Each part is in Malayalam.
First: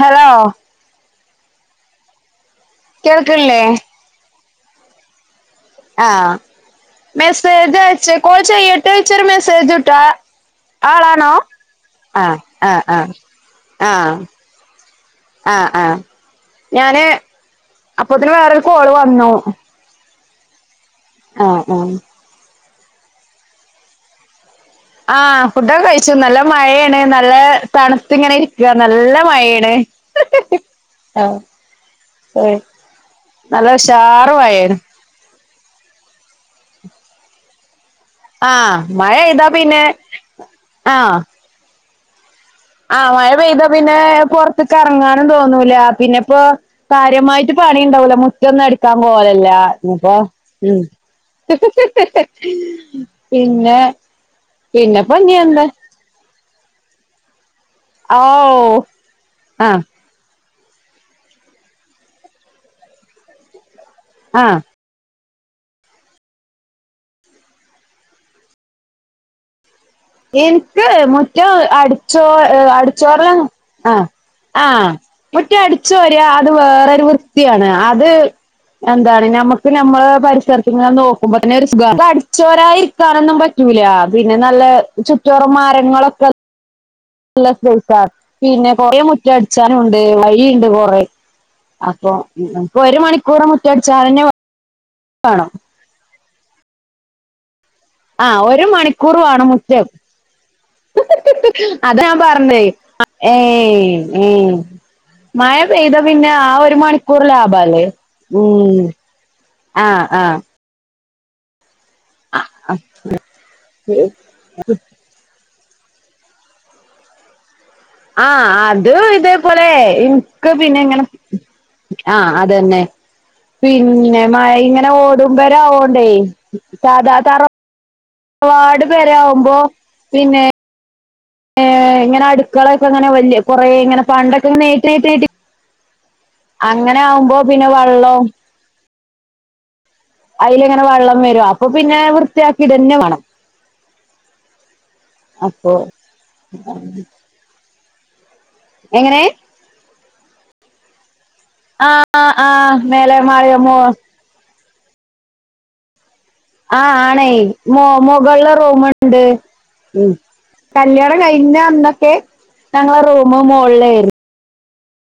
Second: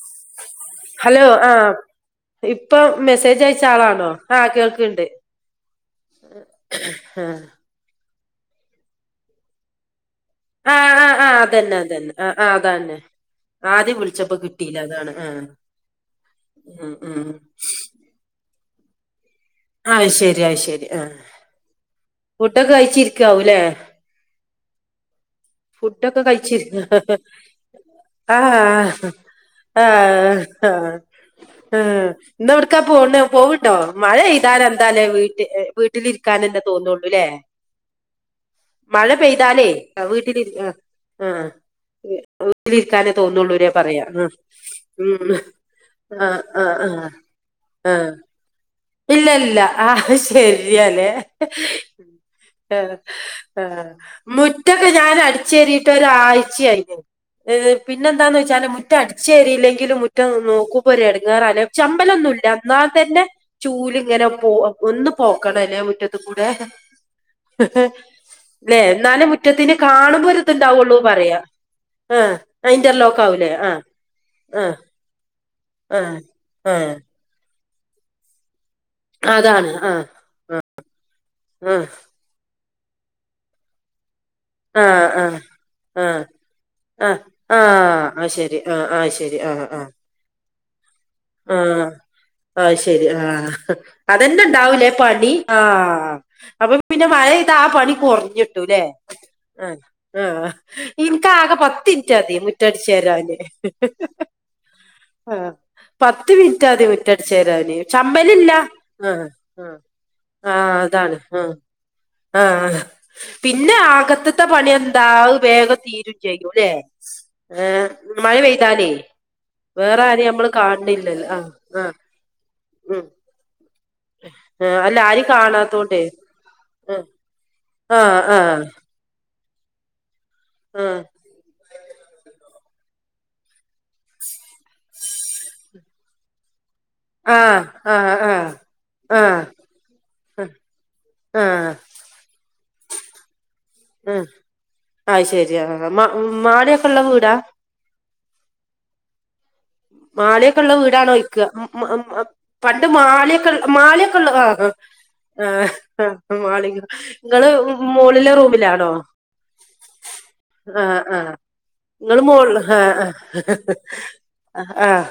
ഹലോ ഹലോ ആ ഇപ്പൊ മെസ്സേജ് കേൾക്കില്ലേ അയച്ച ആളാണോ ആ കേൾക്കിണ്ട് ആഹ മെസ്സേജ് വച്ച കോച്ചട്ട് വിച്ചർ മെസ്സേജ് ഇട്ടാ ആഹ ആ് ആഹ് അതന്നെ അതന്നെ ആ ആഹ് ആ് ആഹ് അതന്നെ ആഹ് ആദ്യം ആഹ് വിളിച്ചപ്പോ കിട്ടിയില്ല അതാണ് ആ ആഹ് ആഹ് ഞാന് അപ്പത്തിന് വേറരു കോള് വന്നു അത് ശരി ശരി ആഹ ഹ ഫുഡ് ഒക്കെ കഴിച്ചിരിക്കാവലേ ആഹ ഫുഡൊക്കെ കഴിച്ചു നല്ല മഴയാണ് നല്ല തണുത്ത ഇങ്ങനെ ഇരിക്കുക നല്ല മഴയാണ്. ആഹ ഹ ആ ആ ഇന്ന് ഇവിടക്കാ പോണ് നല്ല പോവണ്ടോ ഉഷാറ് മഴെയ്താന മഴയാണ് എന്താലേ വീട്ട വീട്ടിലിരിക്കൻന്നെ തോന്നുള്ളൂല്ലേ ആഹ് മഴ പെയ്താ പെയ്താലേ പിന്നെ വീട്ടിലിരി ആഹ ആ മഴ പെയ്താ പിന്നെ ആ പുറത്തേക്ക് ഇറങ്ങാനും ഉം തോന്നൂല പിന്നെ ആ ഇപ്പോ ആ ആ കാര്യം [unintelligible] പണി ആ ഉണ്ടാവൂല്ല മുറ്റ [unintelligible] സംഭം ഇല്ല പോലല്ല ഇല്ല ആ ഇപ്പോ ഉ ശരിയാലേ ആ ആ പിന്നെ മുറ്റൊക്കെ പിന്നെപ്പോ ഞാൻ ഇനി എന്താ അടിച്ചേറിട്ട് ഒരാഴ്ച [unintelligible] ഓ പിന്നെന്താന്ന് വെച്ചാല് മുറ്റം അടിച്ച ആഹ് കരിയില്ലെങ്കിലും മുറ്റം നോ [unintelligible] ഇടങ്ങറല്ല ചമ്പലന്നും ഇല്ല എന്നാൽ തന്നെ ചൂല ഇങ്ങനെ പോ ആഹ് ഒ പോക്കണംല്ലേ മുറ്റത്തി കൂടെല്ലേ എന്നാലും മുറ്റത്തിന് കാണുമ്പോ എനിക്ക് ഒരിതുണ്ടാവുള്ളൂ പറയാ മുറ്റം അടിച്ചോ ആഹ് ഇന്റർലോക്ക് അടിച്ചോറി ആവൂലേ ആഹ് ആ ആഹ് ആഹ മുറ്റി അടിച്ചു ആഹ് വരി അത് ആഹ് വേറരു വൃത്തിയാണ് അത് എന്താണ് നമ്മുക്ക് അതാണ് ആഹ് നമ്മള് പരിസരത്തി നോക്കുമ്പോ തന്നൊരു ആഹ് സുഖണ്‌ അടിച്ചൊരാ ണൊന്നും പറ്റൂല പിന്നെ നല്ല ആഹ് ചുറ്റോറ ആഹ് ആഹ് മരങ്ങളൊക്കെ ആഹ് നല്ല ശ്രസ ആഹ് അത് ശരി പിന്നെ ആഹ് കൊറേ ആഹ് മുറ്റം അടിച്ചാനുണ്ട് വഴുണ്ട് കൊറെ ആഹ ആ ശരി ആഹ മണിക്കൂറ് മുറ്റടിച്ചാനന്നെ അതെന്ത ഉണ്ടാവലേ പണി വേണം ആ അപ്പൊ പിന്നെ മഴ ആ പണി ആഹ് ഒരു കുറഞ്ഞിട്ടുല്ലേ മണിക്കൂർ വേണം ആ മുറ്റം ഇനക്ക് ആകെ അതാ ഞാൻ പത്തിറ്റധി പറഞ്ഞേ റ്റടിച്ച് തരാേ അയിന് ഏയ് ഏയ് ഹ ഹ ഹ മഴ പെയ്ത പിന്നെ പത്ത് ആ മിനിറ്റ് ഒരു ആദ്യം മണിക്കൂർ മുറ്റടിച്ച് തരന് ലാഭല്ലേ ശമ്പലില്ല ഉം ആ ആഹ് ആഹ് ആ അതാണ് ആ ആഹ പിന്നെ ആകത്തത്തെ പണി എന്താ വേഗ തീരും ചെയ്യൂല്ലെ ഏഹ് മഴ ആഹ് പെയ്താലേ അത് ഇതേപോലെ വേറെ ആര നമ്മള് എനിക്ക് പിന്നെ ഇങ്ങനെ കാണില്ലല്ല ആഹ് ആ ആഹ് അതന്നെ ഉ പിന്നെ മഴ ഇങ്ങനെ ഓട്പര ആവോണ്ടേ സാധാ തറ ആഹ ആഹ് പോ പിന്നെ ഏ ഇങ്ങനെ അടുക്കളൊക്കെ അങ്ങനെ വലിയ കൊറെ ഇങ്ങനെ പണ്ടൊക്കെ [unintelligible] അങ്ങനെ ആ ആവുമ്പോ പിന്നെ ആ വെള്ളം ആ ആ അതിലെങ്ങനെ വെള്ളം ആ വരു ആ അപ്പൊ പിന്നെ വൃത്തിയാക്കിട തന്നെ വേണം ആ ആ ശരിയാ അപ്പൊ മാടയൊക്കെ ഉള്ള വീടാ എങ്ങനെ മാളികയൊക്കെ ഉള്ള വീടാണോ ആ ചോദിക്കുവാ ആ പണ്ട് മേലെ മാളികയൊക്കെ മാളിക മോ മാളികയൊക്കെ ഉള്ള ആ ആ മാളിക ആ ആണേ നിങ്ങള് മോ മോളിലെ മുകളില് റൂമിലാണോ റൂമുണ്ട് ഉം ആഹ് കല്യാണം ആഹ് കഴിഞ്ഞ അന്നൊക്കെ നിങ്ങൾ മോളില് ആ ഞങ്ങളെ റൂമ് മോളിലായിരുന്നു ആഹ്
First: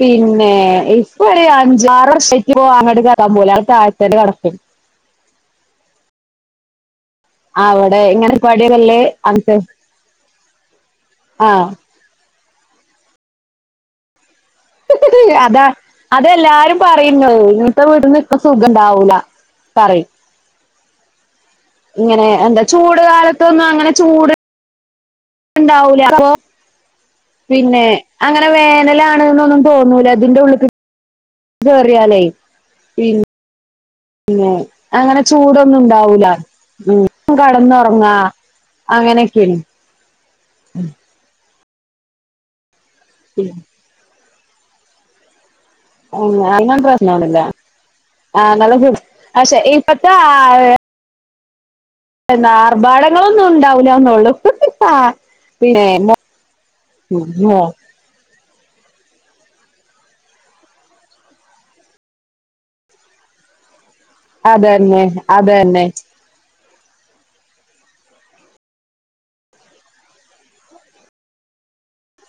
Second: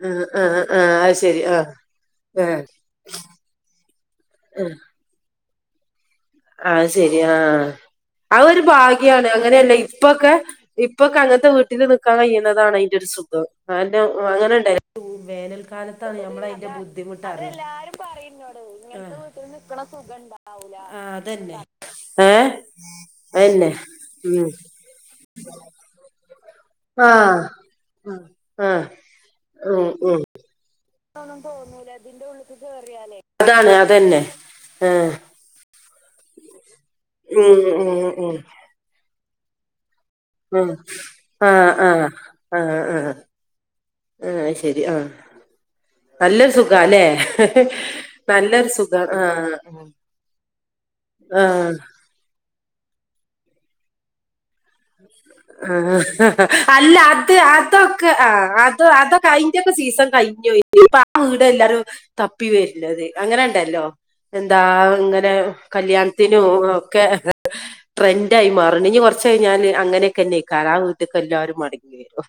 പിന്നെ ഇപ്പൊ ഒരു ആ അഞ്ചാറ് വർഷവായിട്ട് ആ അങ്ങോട്ട് കേറാൻ പോവൂല [unintelligible] [unintelligible] നടക്കും ആഹ് ശരി ആഹ് അവിടെ ഇങ്ങനെ അതൊരു പടികല്ല് ഭാഗ്യാണ് അങ്ങനത്തെ അങ്ങനെയല്ല ഇപ്പൊക്കെ ഇപ്പൊക്കെ ആ അങ്ങനത്തെ വീട്ടിൽ നിക്കാൻ കഴിയാ ന്നതാണ് അയിൻ്റൊരു സുഖം അയെന്നെ അങ്ങനെ [unintelligible] അതാ വേനൽക്കാലത്താണ് ഞമ്മളയ്ൻ്റെ അതെല്ലാരും പറയുന്നു ബുദ്ധിമുട്ടറിയാ ഇങ്ങനത്തെ അതെല്ലാരും വീട്ടിന്ന് പറിം ഇപ്പ ഇന്നോട് സുഖം ഇങ്ങക്ക് ഉണ്ടാവൂല പറയും [unintelligible] ആഹ് അതന്നെ ഇങ്ങനെ ഏ എന്താ ചൂട് കാലത്തൊന്നും അന്നെ അങ്ങനെ ചൂട് ഉം ഉണ്ടാവൂല ആഹ് പിന്നെ അങ്ങനെ ആഹ് വേനലാണ്ന്നൊന്നും ഉം തോന്നൂല ഉം ഇതിന്റെ ഉള്ളിക്ക് ന്നൊന്നും തോന്നൂല കേറിയാലേ ഇതിന്റുള്ള്ക്ക് കേറിയാലെ അതാണ് അതന്നെ പിന്നെ ആഹ് അങ്ങനെ ചൂടൊന്നും ഉണ്ടാവൂല ഉം ഉം ഉം കടന്നോർങ്ങാ ഉം അങ്ങനെക്കെയാണ് ഉം ആഹ് ആഹ് ആഹ് ആഹ് ഉം ആഹ് അഹ് ശെരി ആഹ് നല്ലൊ അതിനൊന്നും സുഖാല്ലെ പ്രശ്നമൊന്നുമില്ല നല്ലൊരു ആങ്ങള സുഖാ ആഹ് പക്ഷെ ഇപ്പത്തെ ആഹ് എന്താ ആർഭാടങ്ങളൊന്നും ഉണ്ടാവൂലാന്നോ ആഹ് ഹ ഹ അല്ല അത് അതൊക്കെ ആഹ് ആത് അതൊക്കെ അയ്ന്റൊക്കെ സീസൺ കഴിഞ്ഞോയി ആ വീട് എല്ലാരും തപ്പി വര്നത് അങ്ങനെ ണ്ടല്ലോ എന്താ അതന്നെ ഇങ്ങനെ അതന്നെ കല്യാൺത്തിനും ഒക്കെ ട്രെൻ്റായി മാറ്ണ് ഇഞ്ഞ് കൊർച്ച് ക ഞാല് അങ്ങനെക്കെന്നേക്കാരം ആ വീട്ട്ക്ക് എല്ലാരും മടങ്ങി വരും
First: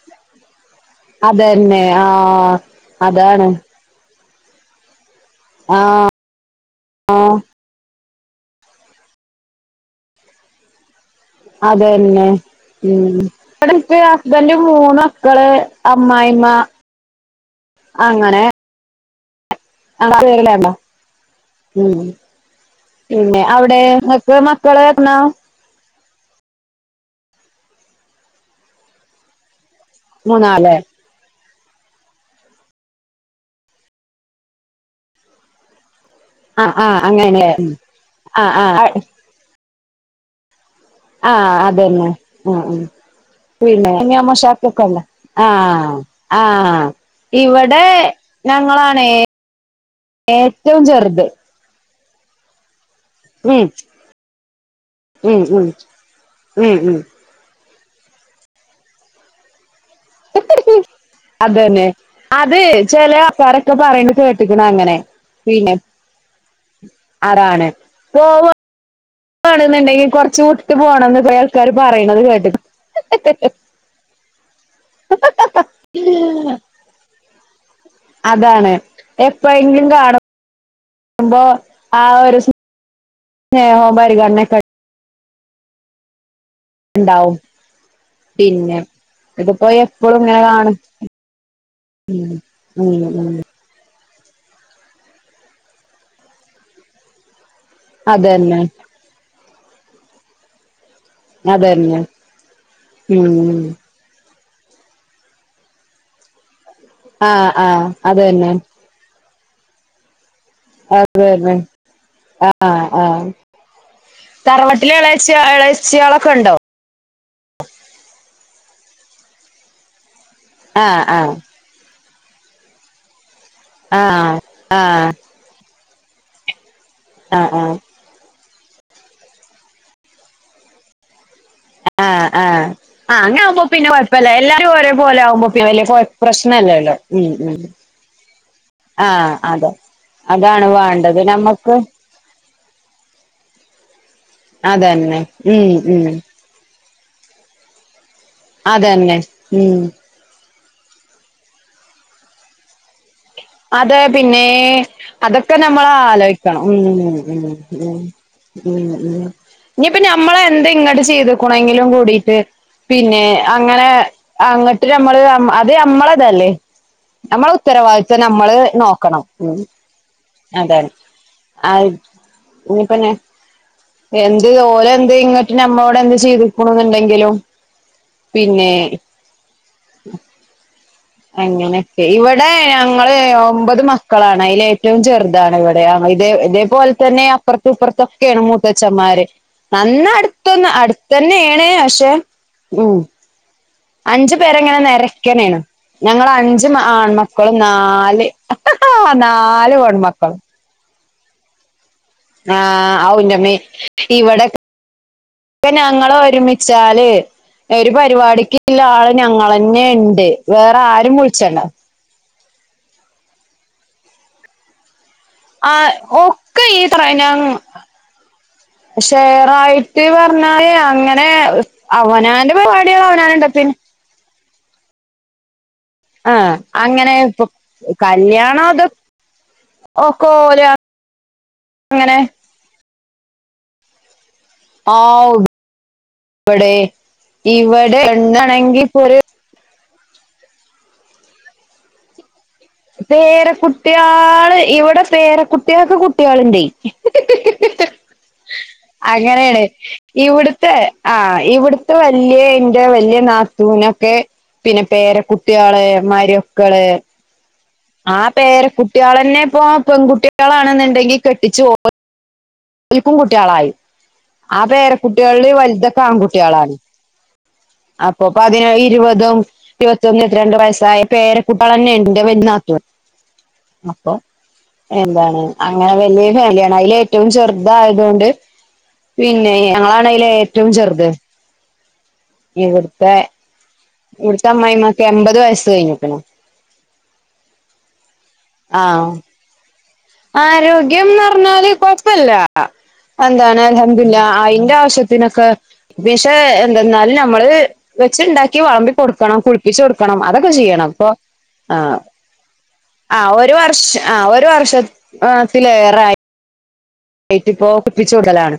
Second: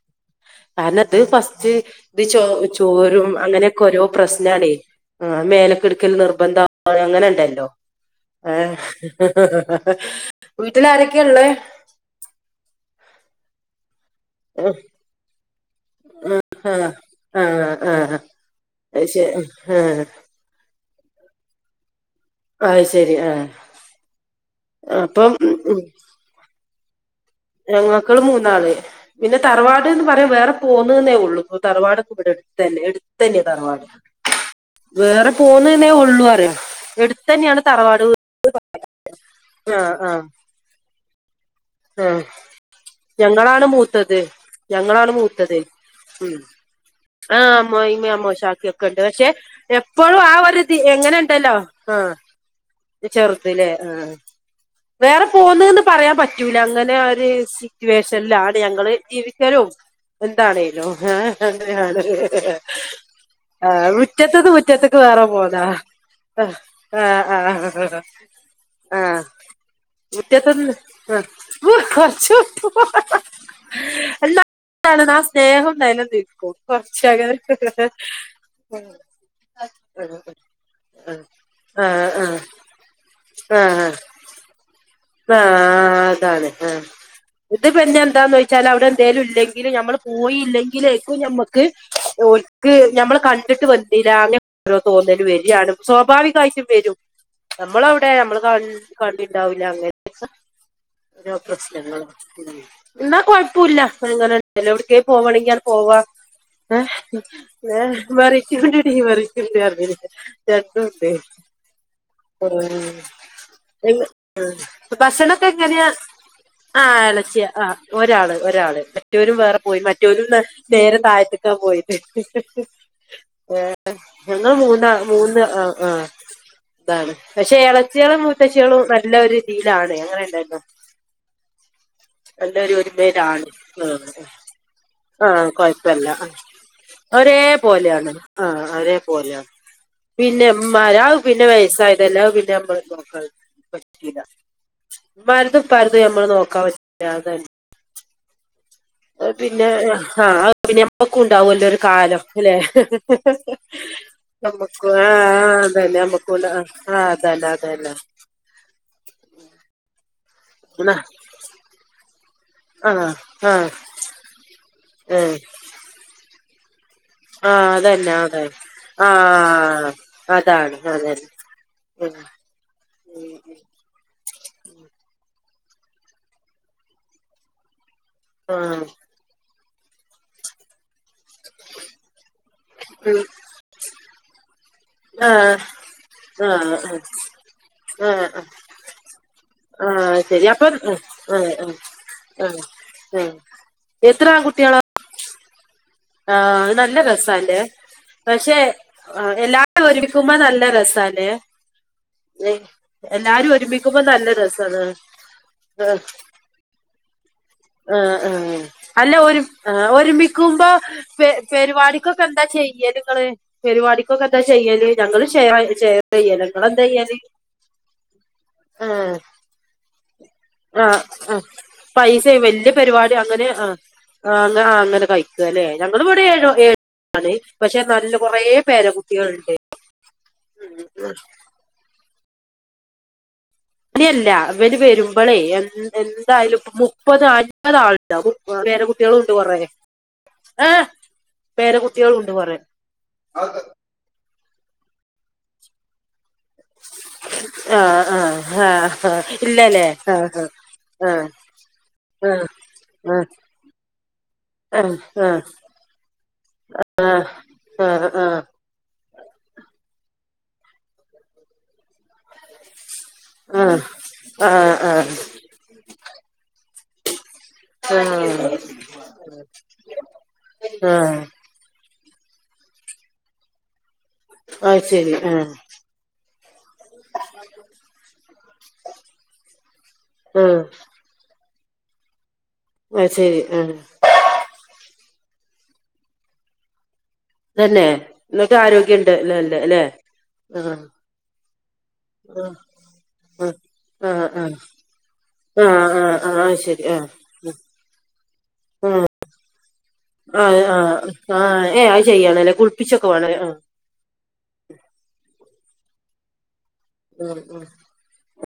കാരണം ത് ഫസ്റ്റ് അതന്നെ ആ ഇത് ചോ ചോരും അതാണ് അങ്ങനെക്കെ ഓരോ പ്രശ്നാണേ ആഹ് ആ മേല്ക്ക്ട്ക്കല് നിർബന്ധ ആ അങ്ങനെണ്ടല്ലോ ഏ വീട്ട്ലാരൊ അതെന്നെ ഉം ഇബടെൻക്ക് ഹസ്ബന്റും മൂന്ന് മക്കള് അമ്മായിമ്മ ആഹ് ആഹ് ആഹ് അങ്ങനെ അഹ് ശെ [unintelligible] ഉം അത് ശരി പിന്നെ ആഹ് ഔടെ ഇങ്ങക്ക് മക്കള് [unintelligible] അപ്പം ഞങ്ങക്കള് മൂന്നാള് പിന്നെ തറവാട്ന്ന് പറയാൻ വേറെ മൂന്നാളല്ലേ പോുന്നൂന്നേഉള്ളൂ- തറവാടൊക്കെ ഇവിടെട്ത്തന്നെ എടുത്തെന്നെ തറവാട് വേറെ പോന്ന്ന്നേ ഒ ള്ളുറയ ആഹ് ആഹ് അങ്ങനെ എടുത്തന്നെണ് തറവാട് ആഹ് ആഹ് ആഹ് ആഹ് - ആഹ് അതെന്നെ ഉംഉം- ഞങ്ങളാണ് പിന്നെ മൂത്തത് [unintelligible] ഞങ്ങളാണ് മൂത്തത് ആഹ് ഉം ആഹ് - ആഹ് അമ്മോയിമ്മേ അമ്മോശാക്കിയൊക്കെണ്ട് പക്ഷെ എപ്പോഴും ആ ഒരിത് ഏറ്റവും ചെറുത് എങ്ങനെണ്ടല്ലോ- ആഹ് ത് ഉം ചെറുതിലേ ആഹ് വേറെ ഉം ഉം പോന്ന്ന്ന് പറയാൻ പറ്റ് തില് ഉം അങ്ങനെ ഒരു സിറ്റുവേഷനിലാണ് ഞങ്ങള് ജീവിക്കലും- ഉം എന്താണേലോ അതന്നെ അത് ചെല ആൾക്കാരൊക്കെ ആഹ് പറയണ മുറ്റത്ത്ന്ന് കേട്ടിക്കണ് മുറ്റത്ത്ക്ക അങ്ങനെ വേറെ പോന്നാ പിന്നെ ആഹ് ആഹ് ആഹ് - ആണുന്നുണ്ടെങ്കിൽ കൊർച്ച് വിട്ട് പോണം- ന്ന പോയാൾക്കാര് ആഹ് പറയണത് കൊറച്ച് കേട്ട്ക്- [unintelligible] ആഹ് സ്നേഹം നെലനിക്കും കൊറച്ച അകലെ- അതാണ് [unintelligible] മ്പോ ആ ആഹ് ആഹ് ആഹ് ഒരു സി സ്നേഹോ ആഹ് പരിഗണനെ ആഹ് അതാണ് ആഹ് ഇണ്ടാവും - ഇത് പിന്നെ എന്താന്ന് വെച്ചാൽ പിന്നെ അവിടെ എന്തേലും ഇതിപ്പോ ഇല്ലെങ്കിൽഞമ്മള് എപ്പളും ഇങ്ങനെ പോയീല്ലെ കാണും ങ്കിലേക്ക് ഞമക്ക് ഉം - ക്ക് ഉം ഞമ്മളെ ഉം കണ്ടിട്ട് വ ഓരോ തോന്നല് വരാണ് സ്വാഭാവികായിട്ടും വെരും- നമ്മളവ്ടെ നമ്മള് ക അതന്നെ കണ്ടിണ്ടാവൂല്ല അങ്ങനക്ക- ഓരോ അതന്നെ പ്രശ്നങ്ങള് എന്നാ ഉം കൊഴപ്പുല്ല [unintelligible] ചെലൗട്ക്കേ പോവണെങ്കി അത് പോവാ ഏഹ് ആഹ് ആഹ് ഏഹ് അതന്നെ മറിക്കണ്ടടി മറി- ർ [unintelligible] രണ്ടുണ്ടേ അതന്നെ ആഹ് ആഹ് ഏഹ് തറവാട്ടില് - എളേച്ച്യ ഭക്ഷണൊക്കെ എങ്ങനെയാ? എളേച്ചിയാളൊക്കെ ഇണ്ടോ ആ എളച്ചിയ ആ ഒരാള്. ഒരാള് മറ്റവരും വേറെ പോയി മറ്റവരും ന നേരെ ആഹ് ആഹ് താഴ്ത്തക്ക പോയത്. ഏഹ് ഞങ്ങള് ആഹ് മൂന്ന ആഹ് മൂന്ന് ആ ആഹ് ഇതാണ് ആഹ് പക്ഷേ ആഹ് എളച്ചികളെ മു [unintelligible] നല്ല ഒരു രീതിയിലാണ് അങ്ങനെ ഇണ്ടല്ലോ. ആഹ് ആഹ് നല്ല ആഹ് ഒരു ഒരു [unintelligible] ആണ് അങ്ങനാവുമ്പോ പിന്നെ ആ കൊഴപ്പല്ല എല്ലാരും ഒരേപോലെ ആവുമ്പോ ആഹ് പിന്നെ വല്യ കൊഴ കൊഴപ്പല്ല ആഹ് പ്രശ്നല്ലല്ലോ ഉം ഒരേ ഉം പോലെയാണ്, ആഹ് ഒരേ ആഹ് പോലെയാ. അതെ പിന്നെ അതാണ് മരാവ് വേണ്ടത് പിന്നെ നമ്മക്ക് വയസ്സായതെല്ല പിന്നെ മ്മള് നോക്ക [unintelligible] അതന്നെ [unintelligible] മരുതും ഉം പരുതും ഉം നമ്മള് നോക്കാ പറ്റാതെ [unintelligible] അതന്നെ അത് പിന്നെ ഉം ആ ആഹ് പിന്നെ നമ്മക്ക് ഉണ്ടാവുല്ലോ ഒരു കാലം അല്ലെ. അതെ പിന്നെ ആ അതൊക്കെ നമ്മൾ അതന്നെ നമ്മക്കും ഉണ്ട്. ആലോയിക്കണം മ് മ് മ് മ് മ് ഇനി ഇപ്പ ഞ മ്മള് എന്ത ഇങ്ങട്ട് ചെയ്തക്കണെങ്കിലും കൂടിട്ട് ആ ആ, അതന്നെ അതന്നെ എന്നാ, ആ പിന്നെ ആ അങ്ങനെ [unintelligible] [unintelligible] ഏ, നമ്മള് അമ് അത് അമ്മളതല്ലേ. നമ്മള ആ ഉത്തരവാദ് അതന്നെ ത്വം അതെ നമ്മള് ആ നോക്കണം, മ് അതാണ് ആ ഉം, ഇനി പിന്നെ ഉം, എന് ഇത് ഓലെ എന്ത് ഇങ്ങട്ട് നമ്മളോട് എന്ത് ചെയ്തിക്ക്ണ് ന്ന്ണ്ടെങ്കിലും ഉം. ആ പിന്നെ അങ്ങനെയൊക്കെ ഇവടെ ഞങ്ങള് ഉം, ഒമ്പത് മക്കളാണ് അയിലെ റ്റവും ആ ചെറുതാണ് ഇവടെ, ആ ഇതെ ആ ഇതേപോലെ തന്നെ അപ്പുറത്ത് ആ, ഇപ്പുറത്തൊക്കെയാണ് ആ, മൂത്തച്ഛന്മാര്. ആ, നന്ന ശരി അടുത്തൊന്ന് അപ്പം ആ, അടുത്തന്നെയാണ് ആ, പക്ഷേ ആ, ആ. എത്ര അഞ്ച് ആൺകുട്ടികളാ പേരങ്ങനെ നെരയ്ക്കനാണ്. ഞങ്ങള് ആഹ് അഞ്ച് അത് മ നല്ല ആൺമക്കളും രസാല്ലേ നാല് പക്ഷെ നല് എല്ലാരും ഒരുമിക്കുമ്പോ പെൺമക്കളും. നല്ല ആഹ് [unintelligible] ഔ എല്ലാരും ഒരുമിക്കുമ്പോ നല്ല രസാണ്. ഇപ്പൊ ആഹ് ഞങ്ങള് ഒരുമിച്ചാല് ഒരു ആഹ് ആഹ് പരിപാടിക്ക്ള്ള ആള് അല്ല ഒരു ഞങ്ങൾന്നെ ഇണ്ട് ഒരുമിക്കുമ്പോ വേറെ ആരും പെ വിളിച്ചണ്ട പരിപാടിക്കൊക്കെ എന്താ ചെയ്യല് നിങ്ങള് പരിപാടിക്കൊക്കെ എന്താ ചെയ്യല് ഞങ്ങള് ഷെയർ ആഹ് ഷെയർ ചെയ്യല് ഒക്കെ ഇങ്ങളെന്താ [unintelligible] ചെയ്യല് ആഹ് ഷെറായ്ട്ട് പറഞ്ഞാല് ആഹ് അങ്ങനെ ആഹ് അവന പൈസ ഞാനെന്റെ വല്യ പരിപാടിയള് പരിപാടി അവിടാണു അങ്ങനെ [unintelligible] ആഹ് ആഹ് അങ്ങെ അങ്ങനെ കഴിക്കുവല്ലേ ഞങ്ങളിവിടെ ഏഴു ആഹ് അങ്ങനെ ഏഴാണ് ഇപ്പൊ പക്ഷെ നല്ല കൊറേ പേരെ കുട്ടികളുണ്ട് ഓക്കോ ഓരാ അങ്ങനെ രിയല്ല ഇവല് ആഹ് വരുമ്പോളേ എ എന്തായാലും ഇവിടെ മുപ്പത് അൻപത് ഇവിടെ ആളിണ്ടാവും പേര എന്നാണെങ്കി ഇപ്പൊ ഒരു കുട്ടികളുണ്ട് കൊറേ ആഹ് പേര കുട്ടികളുണ്ട് കൊറേ പേരക്കുട്ടികള് ഇവിടെ പേരക്കുട്ടികൾക്ക് കുട്ടികളിണ്ടേ ആഹ് ആഹ് ആഹ് ആഹ് അങ്ങനെയാണ് ഇല്ലല്ലേ ആഹ് ഇവിടുത്തെ ആഹ് ഇവിടുത്തെ വലിയ ആഹ് ന്റെ വലിയ നാത്തൂനൊക്കെ ആഹ് ആഹ് പിന്നെ ആഹ് ആഹ് ആഹ് പേരക്കുട്ടികള് മരുക്കള് ആഹ് പേരെ കുട്ടികളെന്നെ ഇപ്പൊ പെൺകുട്ടികളാണെന്നുണ്ടെങ്കി കെട്ടിച്ചു പോ വലപ്പും കുട്ടിളായി ആഹ് ആഹ് പേരക്കുട്ടികളില് വലുതൊക്കെ ആൺകുട്ടികളാണ് അപ്പൊപ്പോ അതിനാ ഇരുപതും ഇരുപത്തൊന്ന് ഇത്തിരണ്ട് വയസ്സായ ആഹ് പേരെക്കൂട്ടികളന്നെ ഉണ്ട് [inaudible] അപ്പൊ അത് ശരി എന്താണ് ആഹ് അങ്ങനെ വലിയ ഫാലിയാണ് അയില് ഏറ്റവും ചെറ തായതൊണ്ട് പിന്നെ ഞങ്ങളാണ് അയില് ആഹ് ഏറ്റവും ചെറുത് അത് ശരി ആഹ് ഇവിടത്തെ അമ്മയിമ്മക്ക് എമ്പത് വയസ്സ് കഴിഞ്ഞ് പിന്നെ അത് എന്നെ എന്നിട്ട് ആരോഗ്യണ്ട്ല്ലേല്ലേ അല്ലെ. ആരോഗ്യന്ന് പറഞ്ഞാല് കൊഴപില്ല. ആഹ് ആഹ് എന്താണ് അല്ഹംദില്ല ആഹ് ആഹ് അയിന്റെ ആവശ്യത്തിനൊക്കെ ആഹ് ആഹ് ദിക്ഷെ ആഹ് അത് ശരി ആഹ് എന്തെന്നാലും നമ്മള് വെക്ക ക്കി ആഹ് വെളമ്പികൊടുക്കണം. കുളിപ്പിച്ചെടുക്കണം. അതൊക്കെ ആഹ് ചെയ്യണം. പോ ആഹ് ആഹ് ഏഹ് അത് ചെയ്യാണല്ലേ കുളിപ്പിച്ചൊക്കെ ആ വേണല്ലേ ഒരു ആഹ് ഒരു വർഷം ആ ഒരു വർഷത്തിലേറെയായി ആഹ് ഏയറ്റിപ്പോ ആഹ് കുപ്പിച്ചു കൊടുക്കലാണ്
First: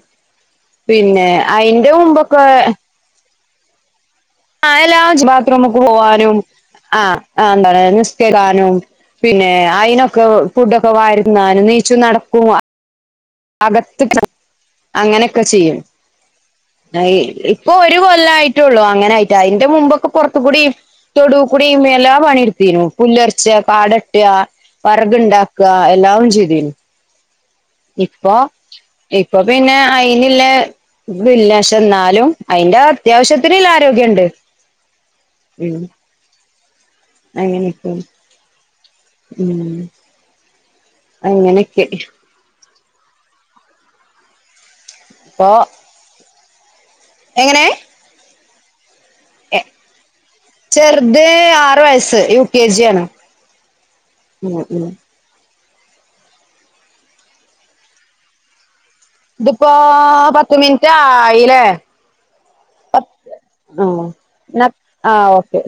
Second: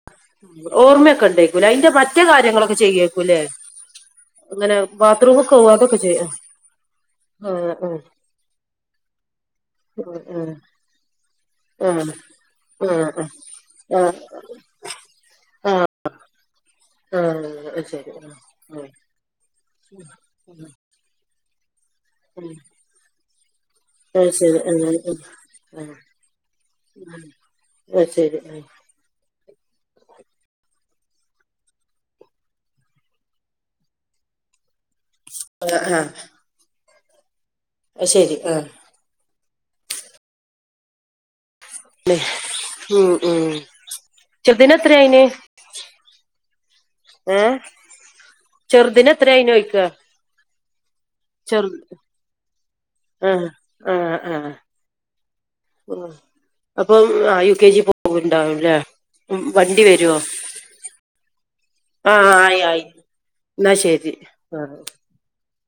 ഓർമ്മയൊക്കെ പിന്നെ ഇണ്ടേക്കൂലേ അയിന്റെ മറ്റേ മുമ്പൊക്കെ കാര്യങ്ങളൊക്കെ ചെയ്യേക്കൂല്ലേ. ആ അങ്ങനെ എല്ലാ ബാത്റൂമൊക്കെ പോവാ ബാത്റൂമുക്ക് അതൊക്കെ ചെയ്യ പോവാനും ആ ആ ആഹ് എന്താണ് ആഹ് നിസ്കരീക്കാനും പിന്നെ അയിനൊക്കെ ആഹ് ഫുഡൊക്കെ വാരീതിന്നനും മരുന്ന്കയ്ച്ചു ആഹ് നടക്കുവാ ആഹ് അകത്ത ആഹ് [inaudible] അങ്ങനൊക്കെ ആഹ് ചെയ്യും. ആഹ് ആയി ആഹ് ഇപ്പൊ അത് ഒരു ശരി കൊല്ലം ആഹ് ആയിട്ടള്ളൂ. ആഹ് അങ്ങനെയിട്ട് അതിന്റെ മുമ്പക്കെ പുറത്തു ഉം കൂടി. ഉം തൊടു കൂടിമ്മയെല്ലാം പണിയെടുത്തിന്നു പുല്ലർച്ചെ പാടട്ടുക അത് ശരി അങ്ങനെ ഉം വറകുണ്ടാക്കുക ആഹ് എല്ലാം അവൻ ചെയ്തന് അത് ഇപ്പൊ ശരി ആഹ് ഇപ്പൊ പിന്നെ അയിനി--ല്ല [unintelligible] ന്നാലും അയിന്റെ അത്യാവശ്യത്തിന്ള്ള ആരോഗ്യം. ണ്ട് ആഹ് ആഹ് അങ്ങനെക്കെ അത് ശരി ആഹ് ഉം അങ്ങനെക്കെ ഉം ഉം ചെറുദിന എത്ര ആയിന്. ഇപ്പൊ ഏ എങ്ങനെ ചെറുതിന് എത്രയിനു ചോയ്ക്ക ചെർത് ആറു വയസ്സ് യു കെ ജി ആണ് ആഹ് ഉം ഉം ഉ അപ്പൊ യു കെ ജി പോകണ്ടാവുംല്ലേ ഉം ഇതിപ്പോ വണ്ടി വരുവോ പത്ത് മിനിറ്റ് ആയില്ലേ ആഹ് ആയി ആയി പത്ത് എന്നാ ആ ശരി എന്നാ ആഹ്. ആ ഓക്കെ